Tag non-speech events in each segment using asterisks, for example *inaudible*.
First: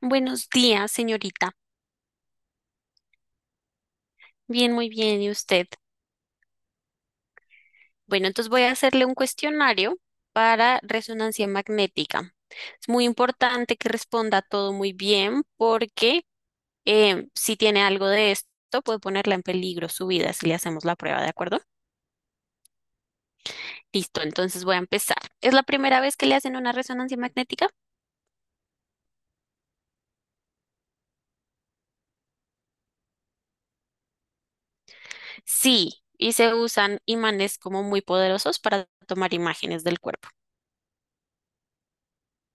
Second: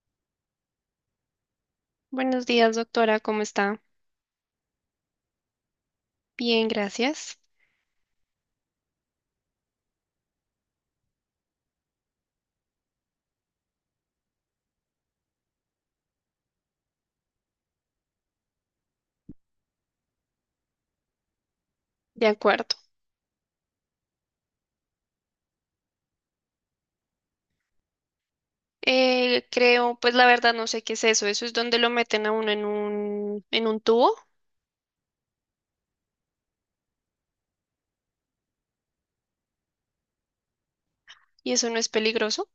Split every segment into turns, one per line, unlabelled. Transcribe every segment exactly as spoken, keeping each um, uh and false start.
Buenos días, señorita.
Buenos días, doctora, ¿cómo está?
Bien, muy bien. ¿Y usted?
Bien, gracias.
Bueno, entonces voy a hacerle un cuestionario para resonancia magnética. Es muy importante que responda todo muy bien porque eh, si tiene algo de esto, puede ponerla en peligro su vida si le hacemos la prueba, ¿de acuerdo?
De acuerdo.
Listo, entonces voy a empezar. ¿Es la primera vez que le hacen una resonancia magnética?
Eh, creo, pues la verdad no sé qué es eso. Eso es donde lo meten a uno en un, en un tubo
Sí, y se usan imanes como muy poderosos para tomar imágenes del cuerpo.
y eso no es peligroso.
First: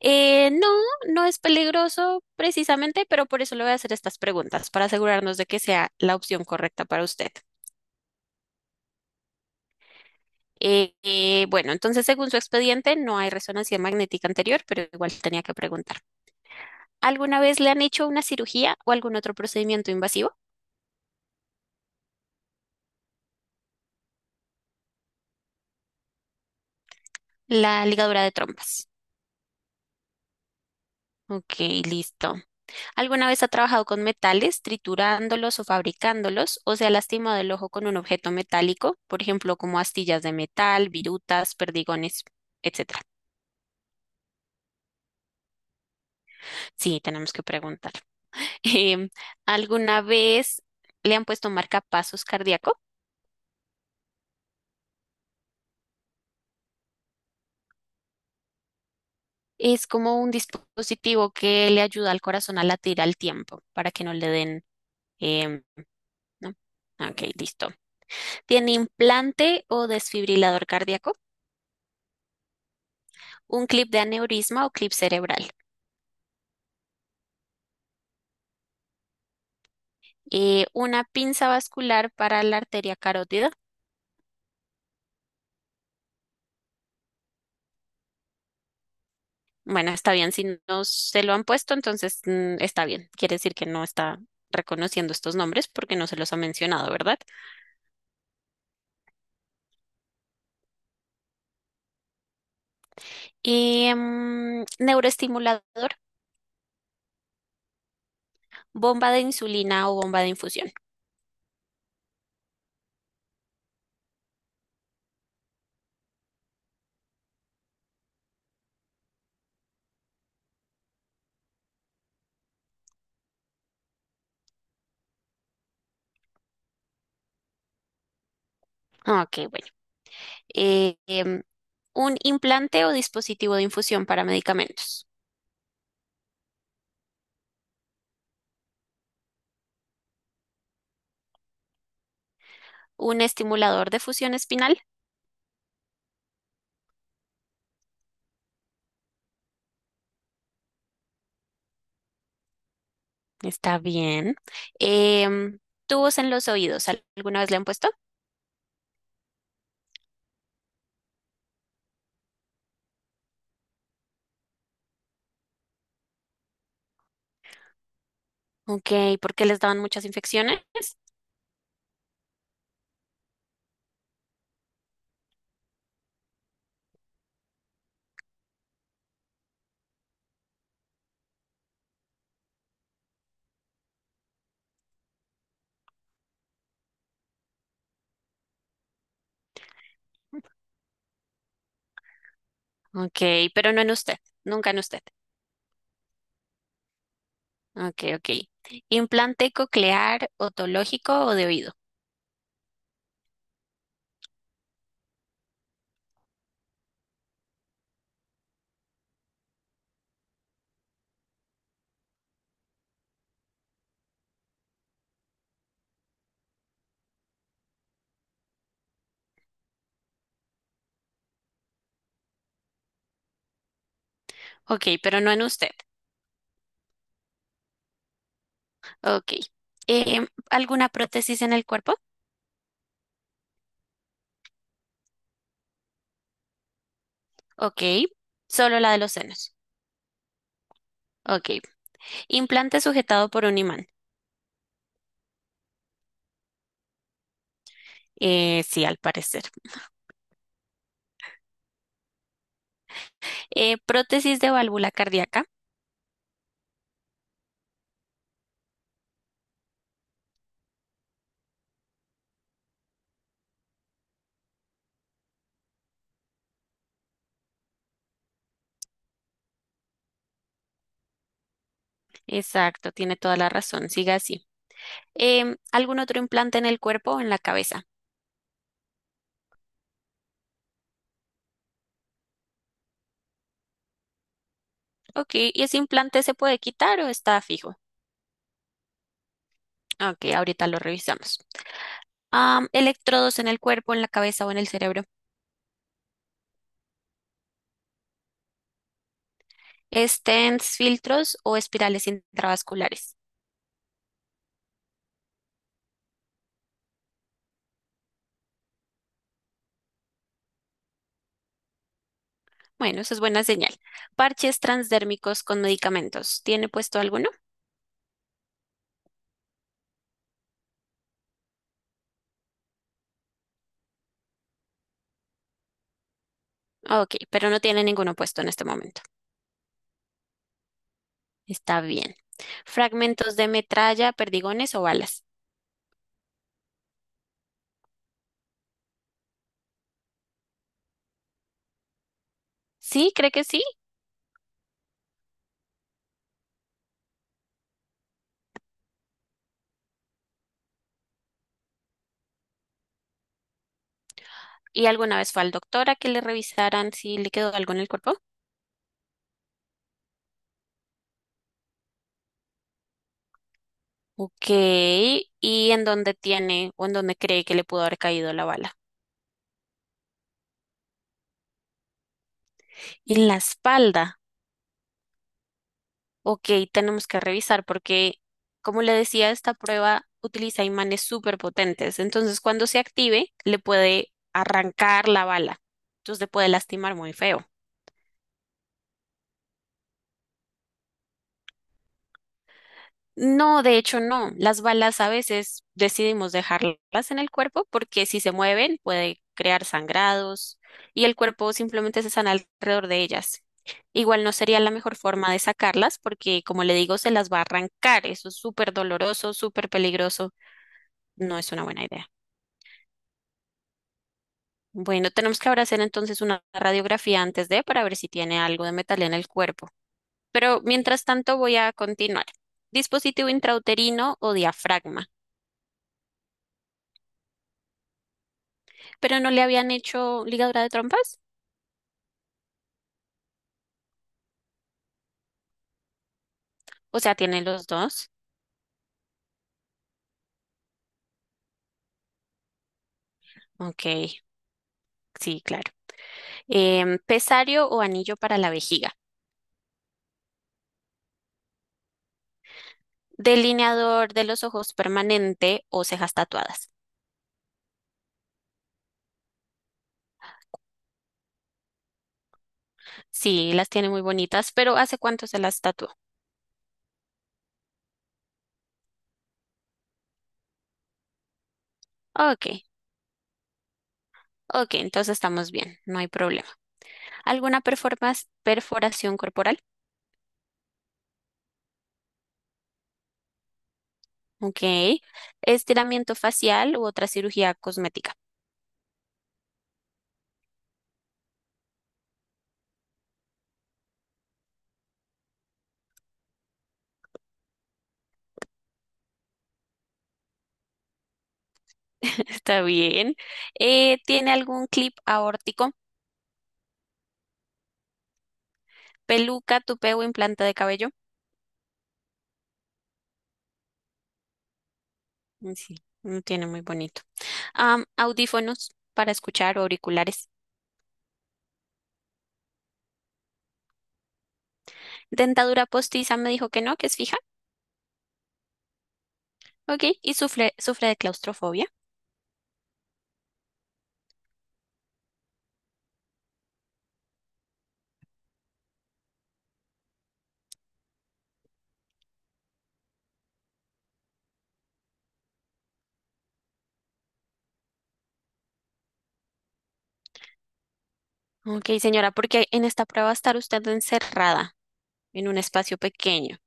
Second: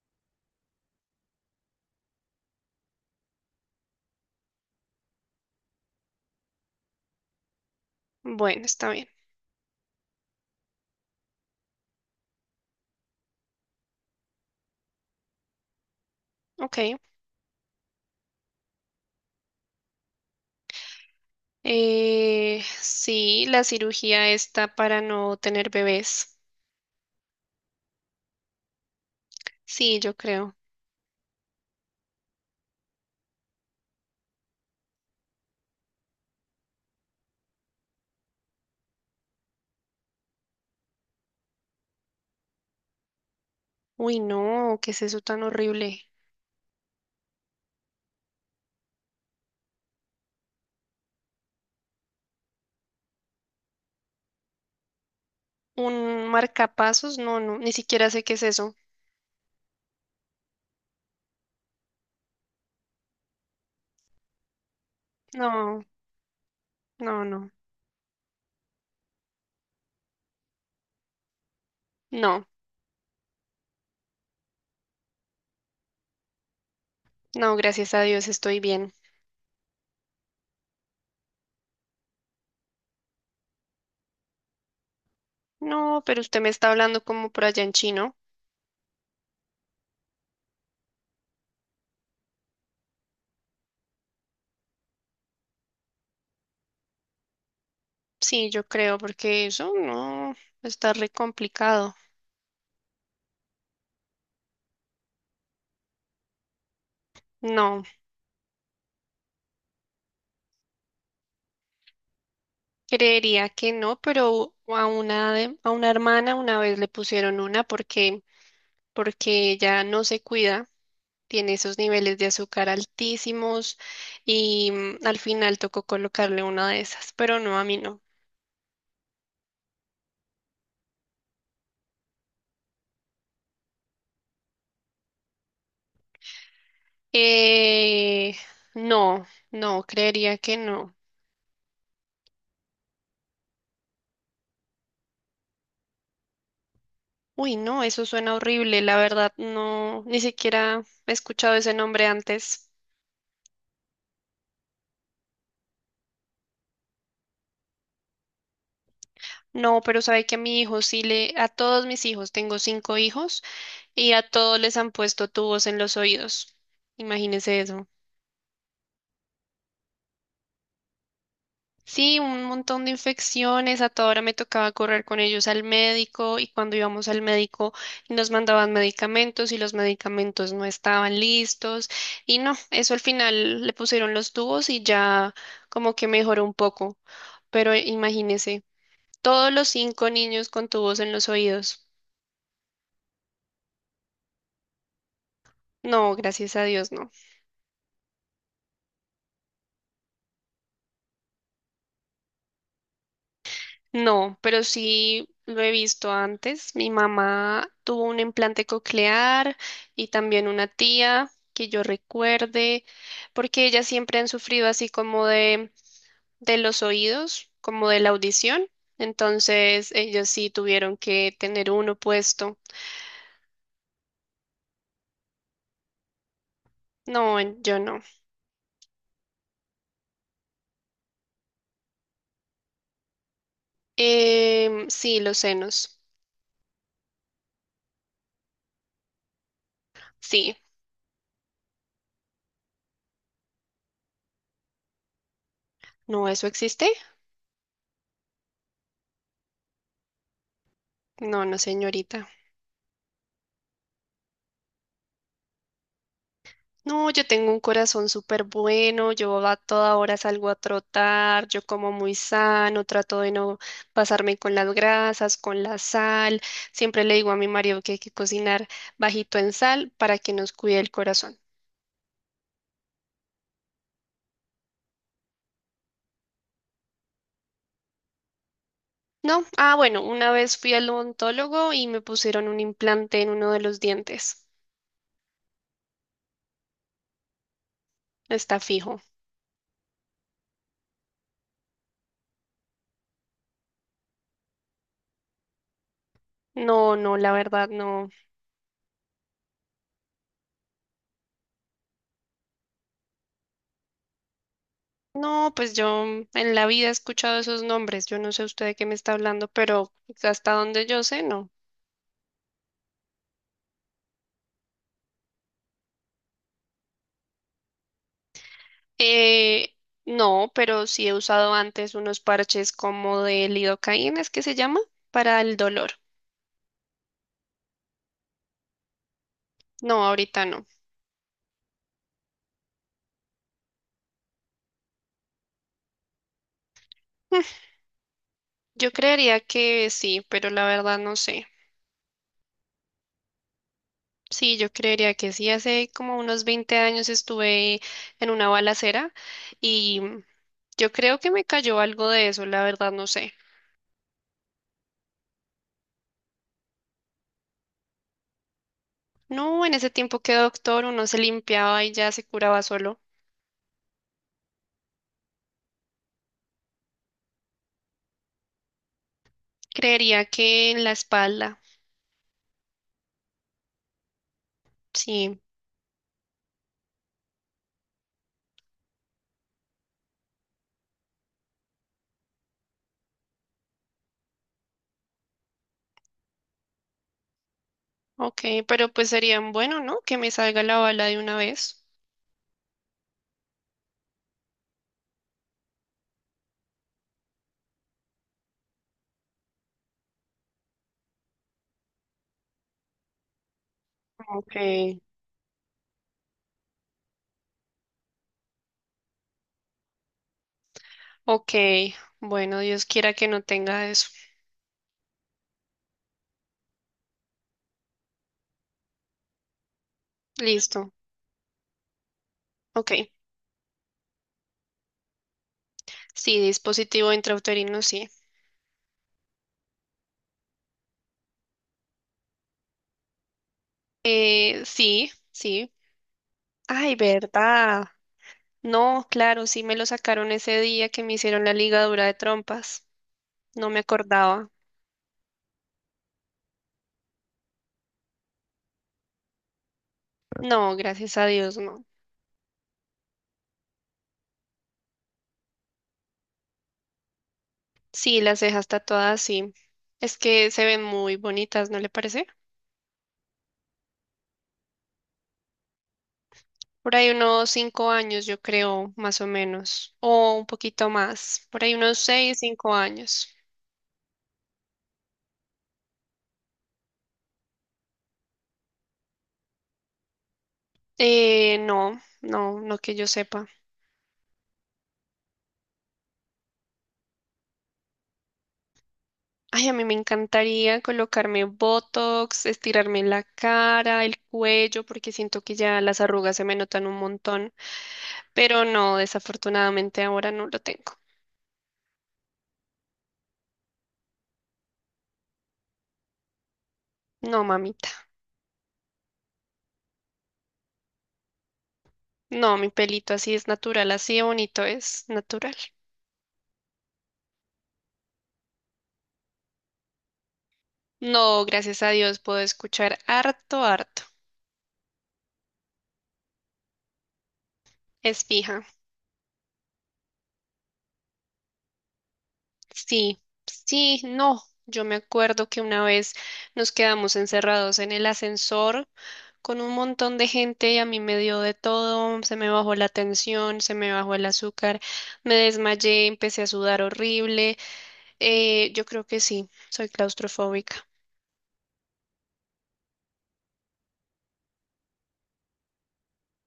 Eh, no, no es peligroso precisamente, pero por eso le voy a hacer estas preguntas, para asegurarnos de que sea la opción correcta para usted.
Bueno, está bien.
Eh, eh, bueno, entonces, según su expediente, no hay resonancia magnética anterior, pero igual tenía que preguntar.
Ok.
¿Alguna vez le han hecho una cirugía o algún otro procedimiento invasivo?
Eh, sí, la cirugía está para no tener bebés.
La ligadura de trompas.
Sí, yo creo.
Ok, listo. ¿Alguna vez ha trabajado con metales, triturándolos o fabricándolos, o se ha lastimado el ojo con un objeto metálico, por ejemplo, como astillas de metal, virutas, perdigones, etcétera?
Uy, no, ¿qué es eso tan horrible?
Sí, tenemos que preguntar. *laughs* Em, ¿alguna vez le han puesto marcapasos cardíaco?
¿Un marcapasos? No, no, ni siquiera sé qué es eso.
Es como un dispositivo que le ayuda al corazón a latir al tiempo para que no le den, em,
No,
¿no?
no,
Ok,
no.
listo. ¿Tiene implante o desfibrilador cardíaco?
No,
¿Un clip de aneurisma o clip cerebral?
no, gracias a Dios estoy bien.
Eh, una pinza vascular para la arteria carótida.
No, pero usted me está hablando como por allá en chino.
Bueno, está bien, si no se lo han puesto, entonces mm, está bien. Quiere decir que no está reconociendo estos nombres porque no se los ha mencionado, ¿verdad?
Sí, yo creo, porque eso no está re complicado.
Em, neuroestimulador,
No,
bomba de insulina o bomba de infusión.
creería que no, pero a una de- a una hermana una vez le pusieron una porque porque ella no se cuida, tiene esos niveles de azúcar altísimos y mm, al final tocó colocarle una de esas, pero no, a mí no.
Ah, Ok, bueno. Eh, em, un implante o dispositivo de infusión para medicamentos.
Eh, no, no, creería que no.
Un estimulador de fusión espinal.
Uy, no, eso suena horrible, la verdad, no, ni siquiera he escuchado ese nombre antes.
Está bien. Em, Tubos en los oídos. ¿Alguna vez le han puesto?
No, pero sabe que a mi hijo sí le, a todos mis hijos, tengo cinco hijos, y a todos les han puesto tubos en los oídos. Imagínese eso.
Ok, ¿por qué les daban muchas infecciones?
Sí, un montón de infecciones. A toda hora me tocaba correr con ellos al médico y cuando íbamos al médico nos mandaban medicamentos y los medicamentos no estaban listos. Y no, eso al final le pusieron los tubos y ya como que mejoró un poco. Pero imagínese, todos los cinco niños con tubos en los oídos.
Ok, pero no en usted, nunca en usted.
No, gracias a Dios, no.
Ok, ok. ¿Implante coclear, otológico o de oído?
No, pero sí lo he visto antes. Mi mamá tuvo un implante coclear y también una tía que yo recuerde, porque ellas siempre han sufrido así como de, de los oídos, como de la audición. Entonces, ellos sí tuvieron que tener uno puesto.
Ok, pero no en usted.
No, en- yo no.
Ok. Em, ¿alguna prótesis en el cuerpo?
Em, sí, los senos.
Ok. Solo la de los senos.
Sí.
Ok. Implante sujetado por un imán.
No, ¿eso existe?
Eh, sí, al parecer.
No, no, señorita.
Eh, prótesis de válvula cardíaca.
No, yo tengo un corazón súper bueno, yo a toda hora salgo a trotar, yo como muy sano, trato de no pasarme con las grasas, con la sal. Siempre le digo a mi marido que hay que cocinar bajito en sal para que nos cuide el corazón.
Exacto, tiene toda la razón. Siga así. Em, algún otro implante en el cuerpo o en la cabeza.
No, ah, bueno, una vez fui al odontólogo y me pusieron un implante en uno de los dientes.
Ok, ¿y ese implante se puede quitar o está fijo?
Está fijo.
Ok, ahorita lo revisamos. Am, electrodos en el cuerpo, en la cabeza o en el cerebro.
No, no, la verdad no.
Stents, filtros o espirales intravasculares.
No, pues yo en la vida he escuchado esos nombres. Yo no sé usted de qué me está hablando, pero hasta donde yo sé, no.
Bueno, eso es buena señal. Parches transdérmicos con medicamentos. ¿Tiene puesto alguno?
Eh, no, pero sí he usado antes unos parches como de lidocaína, ¿es que se llama? Para el dolor.
Ok, pero no tiene ninguno puesto en este momento.
No, ahorita no. *laughs*
Está bien. Fragmentos de metralla, perdigones o balas.
Mm, yo creería que sí, pero la verdad no sé.
Sí, cree que sí.
Sí, yo creería que sí. Hace como unos veinte años estuve en una balacera y yo creo que me cayó algo de eso, la verdad no sé.
¿Y alguna vez fue al doctor a que le revisaran si le quedó algo en el cuerpo?
No, en ese tiempo que doctor uno se limpiaba y ya se curaba solo.
Ok, ¿y en dónde tiene o en dónde cree que le pudo haber caído la bala?
Creería que en la espalda,
En la espalda.
sí.
Ok, tenemos que revisar porque, como le decía, esta prueba utiliza imanes súper potentes. Entonces, cuando se active, le puede arrancar la bala. Entonces, le puede lastimar muy feo.
Ok, pero pues sería bueno, ¿no? Que me salga la bala de una vez.
No, de hecho no. Las balas a veces decidimos dejarlas en el cuerpo porque si se mueven puede crear sangrados y el cuerpo simplemente se sana alrededor de ellas. Igual no
Ok,
sería la mejor forma de sacarlas porque, como le digo, se las va a arrancar. Eso es súper doloroso, súper peligroso. No es
ok.
una buena idea.
Bueno, Dios quiera que no tenga eso.
Bueno, tenemos que ahora hacer entonces una radiografía antes de para ver si tiene algo de metal en el cuerpo. Pero
Listo.
mientras tanto voy a continuar.
Ok.
Dispositivo intrauterino o diafragma.
Sí, dispositivo intrauterino, sí.
Pero no le habían hecho ligadura de trompas.
Eh, sí, sí. Ay,
O sea, tiene los
verdad.
dos.
No, claro, sí me lo sacaron ese día que me hicieron la ligadura de trompas. No me
Ok,
acordaba.
sí, claro. Em, pesario o anillo para la vejiga.
No, gracias a Dios, no.
Delineador de los ojos permanente o cejas tatuadas.
Sí, las cejas tatuadas, sí. Es que se ven muy bonitas, ¿no le parece?
Sí, las tiene muy bonitas, pero ¿hace cuánto se las tatuó?
Por ahí unos cinco años, yo creo, más o menos, o un poquito más, por ahí unos seis,
Ok,
cinco años.
ok, entonces estamos bien, no hay problema. ¿Alguna performas- perforación corporal?
Eh, no, no, no que yo sepa.
Ok. Estiramiento facial u otra cirugía cosmética.
Ay, a mí me encantaría colocarme Botox, estirarme la cara, el cuello, porque siento que ya las arrugas se me notan un montón, pero no, desafortunadamente ahora no lo tengo.
*laughs* Está bien. Eh, ¿tiene algún clip aórtico?
No, mamita,
Peluca, tupé o implante de cabello.
no, mi pelito así es natural, así de bonito es
Mm,
natural.
sí, no tiene muy bonito. Am, audífonos para escuchar o auriculares.
No, gracias a Dios puedo escuchar harto, harto.
Dentadura postiza me dijo que no, que es fija.
Es fija.
Ok, y sufre, sufre de claustrofobia.
Sí, sí, no. Yo me acuerdo que una vez nos quedamos encerrados en el ascensor con un montón de gente y a mí me dio de todo, se me bajó la tensión, se me bajó el azúcar, me desmayé, empecé a sudar horrible. Eh, yo creo que sí, soy claustrofóbica.
Ok, señora, porque en esta prueba va a estar usted encerrada en un espacio pequeño.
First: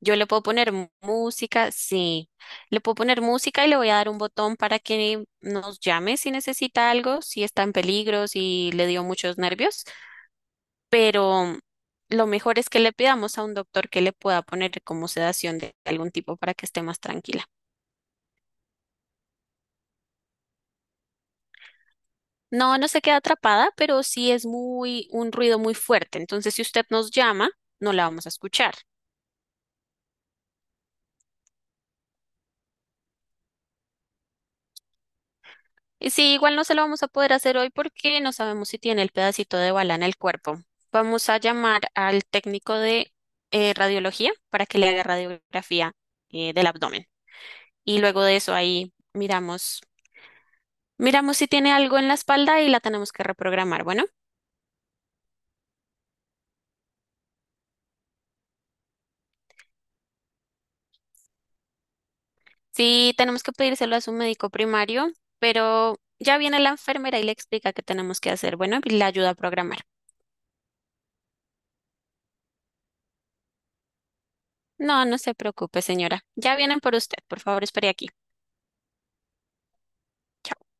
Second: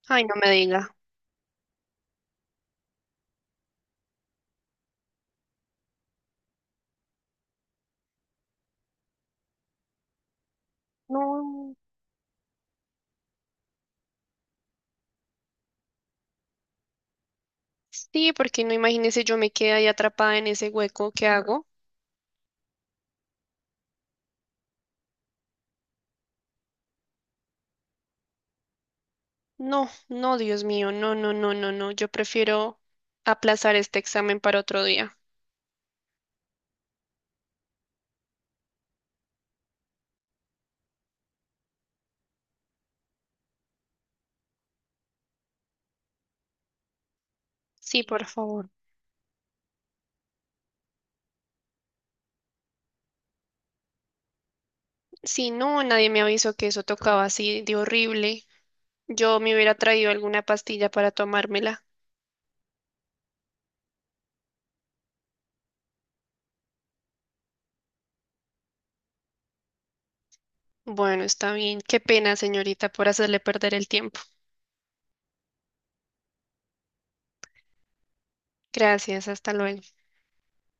Yo
Ay,
le
no
puedo
me
poner mu-
diga.
música, sí. Le puedo poner música y le voy a dar un botón para que nos llame si necesita algo, si está en peligro, si le dio muchos nervios. Pero
No,
lo mejor es que le pidamos a un doctor que le pueda poner como sedación de algún tipo para que esté más tranquila.
sí, porque no imagínese yo me quedé ahí atrapada en ese hueco, ¿qué hago?
No, no se queda atrapada, pero sí es muy, un ruido muy fuerte. Entonces, si usted nos llama, no la vamos a escuchar.
No, no, Dios mío, no, no, no, no, no. Yo prefiero aplazar este examen para otro día.
Y sí, igual no se lo vamos a poder hacer hoy porque no sabemos si tiene el pedacito de bala en el cuerpo. Vamos a llamar al técnico de eh, radiología para que le haga radiografía eh, del abdomen. Y
Sí,
luego
por
de eso
favor.
ahí miramos, miramos si tiene algo en la espalda y la tenemos que reprogramar. Bueno,
Si no, nadie me avisó que eso tocaba así de horrible. Yo me hubiera traído alguna pastilla para tomármela.
sí tenemos que pedírselo a su médico primario, pero ya viene la enfermera y le explica qué tenemos que hacer. Bueno, y le ayuda a programar.
Bueno, está bien. Qué pena, señorita, por hacerle perder el tiempo.
No, no se preocupe, señora. Ya vienen por usted. Por favor, espere aquí.
Gracias, hasta luego.
Chao.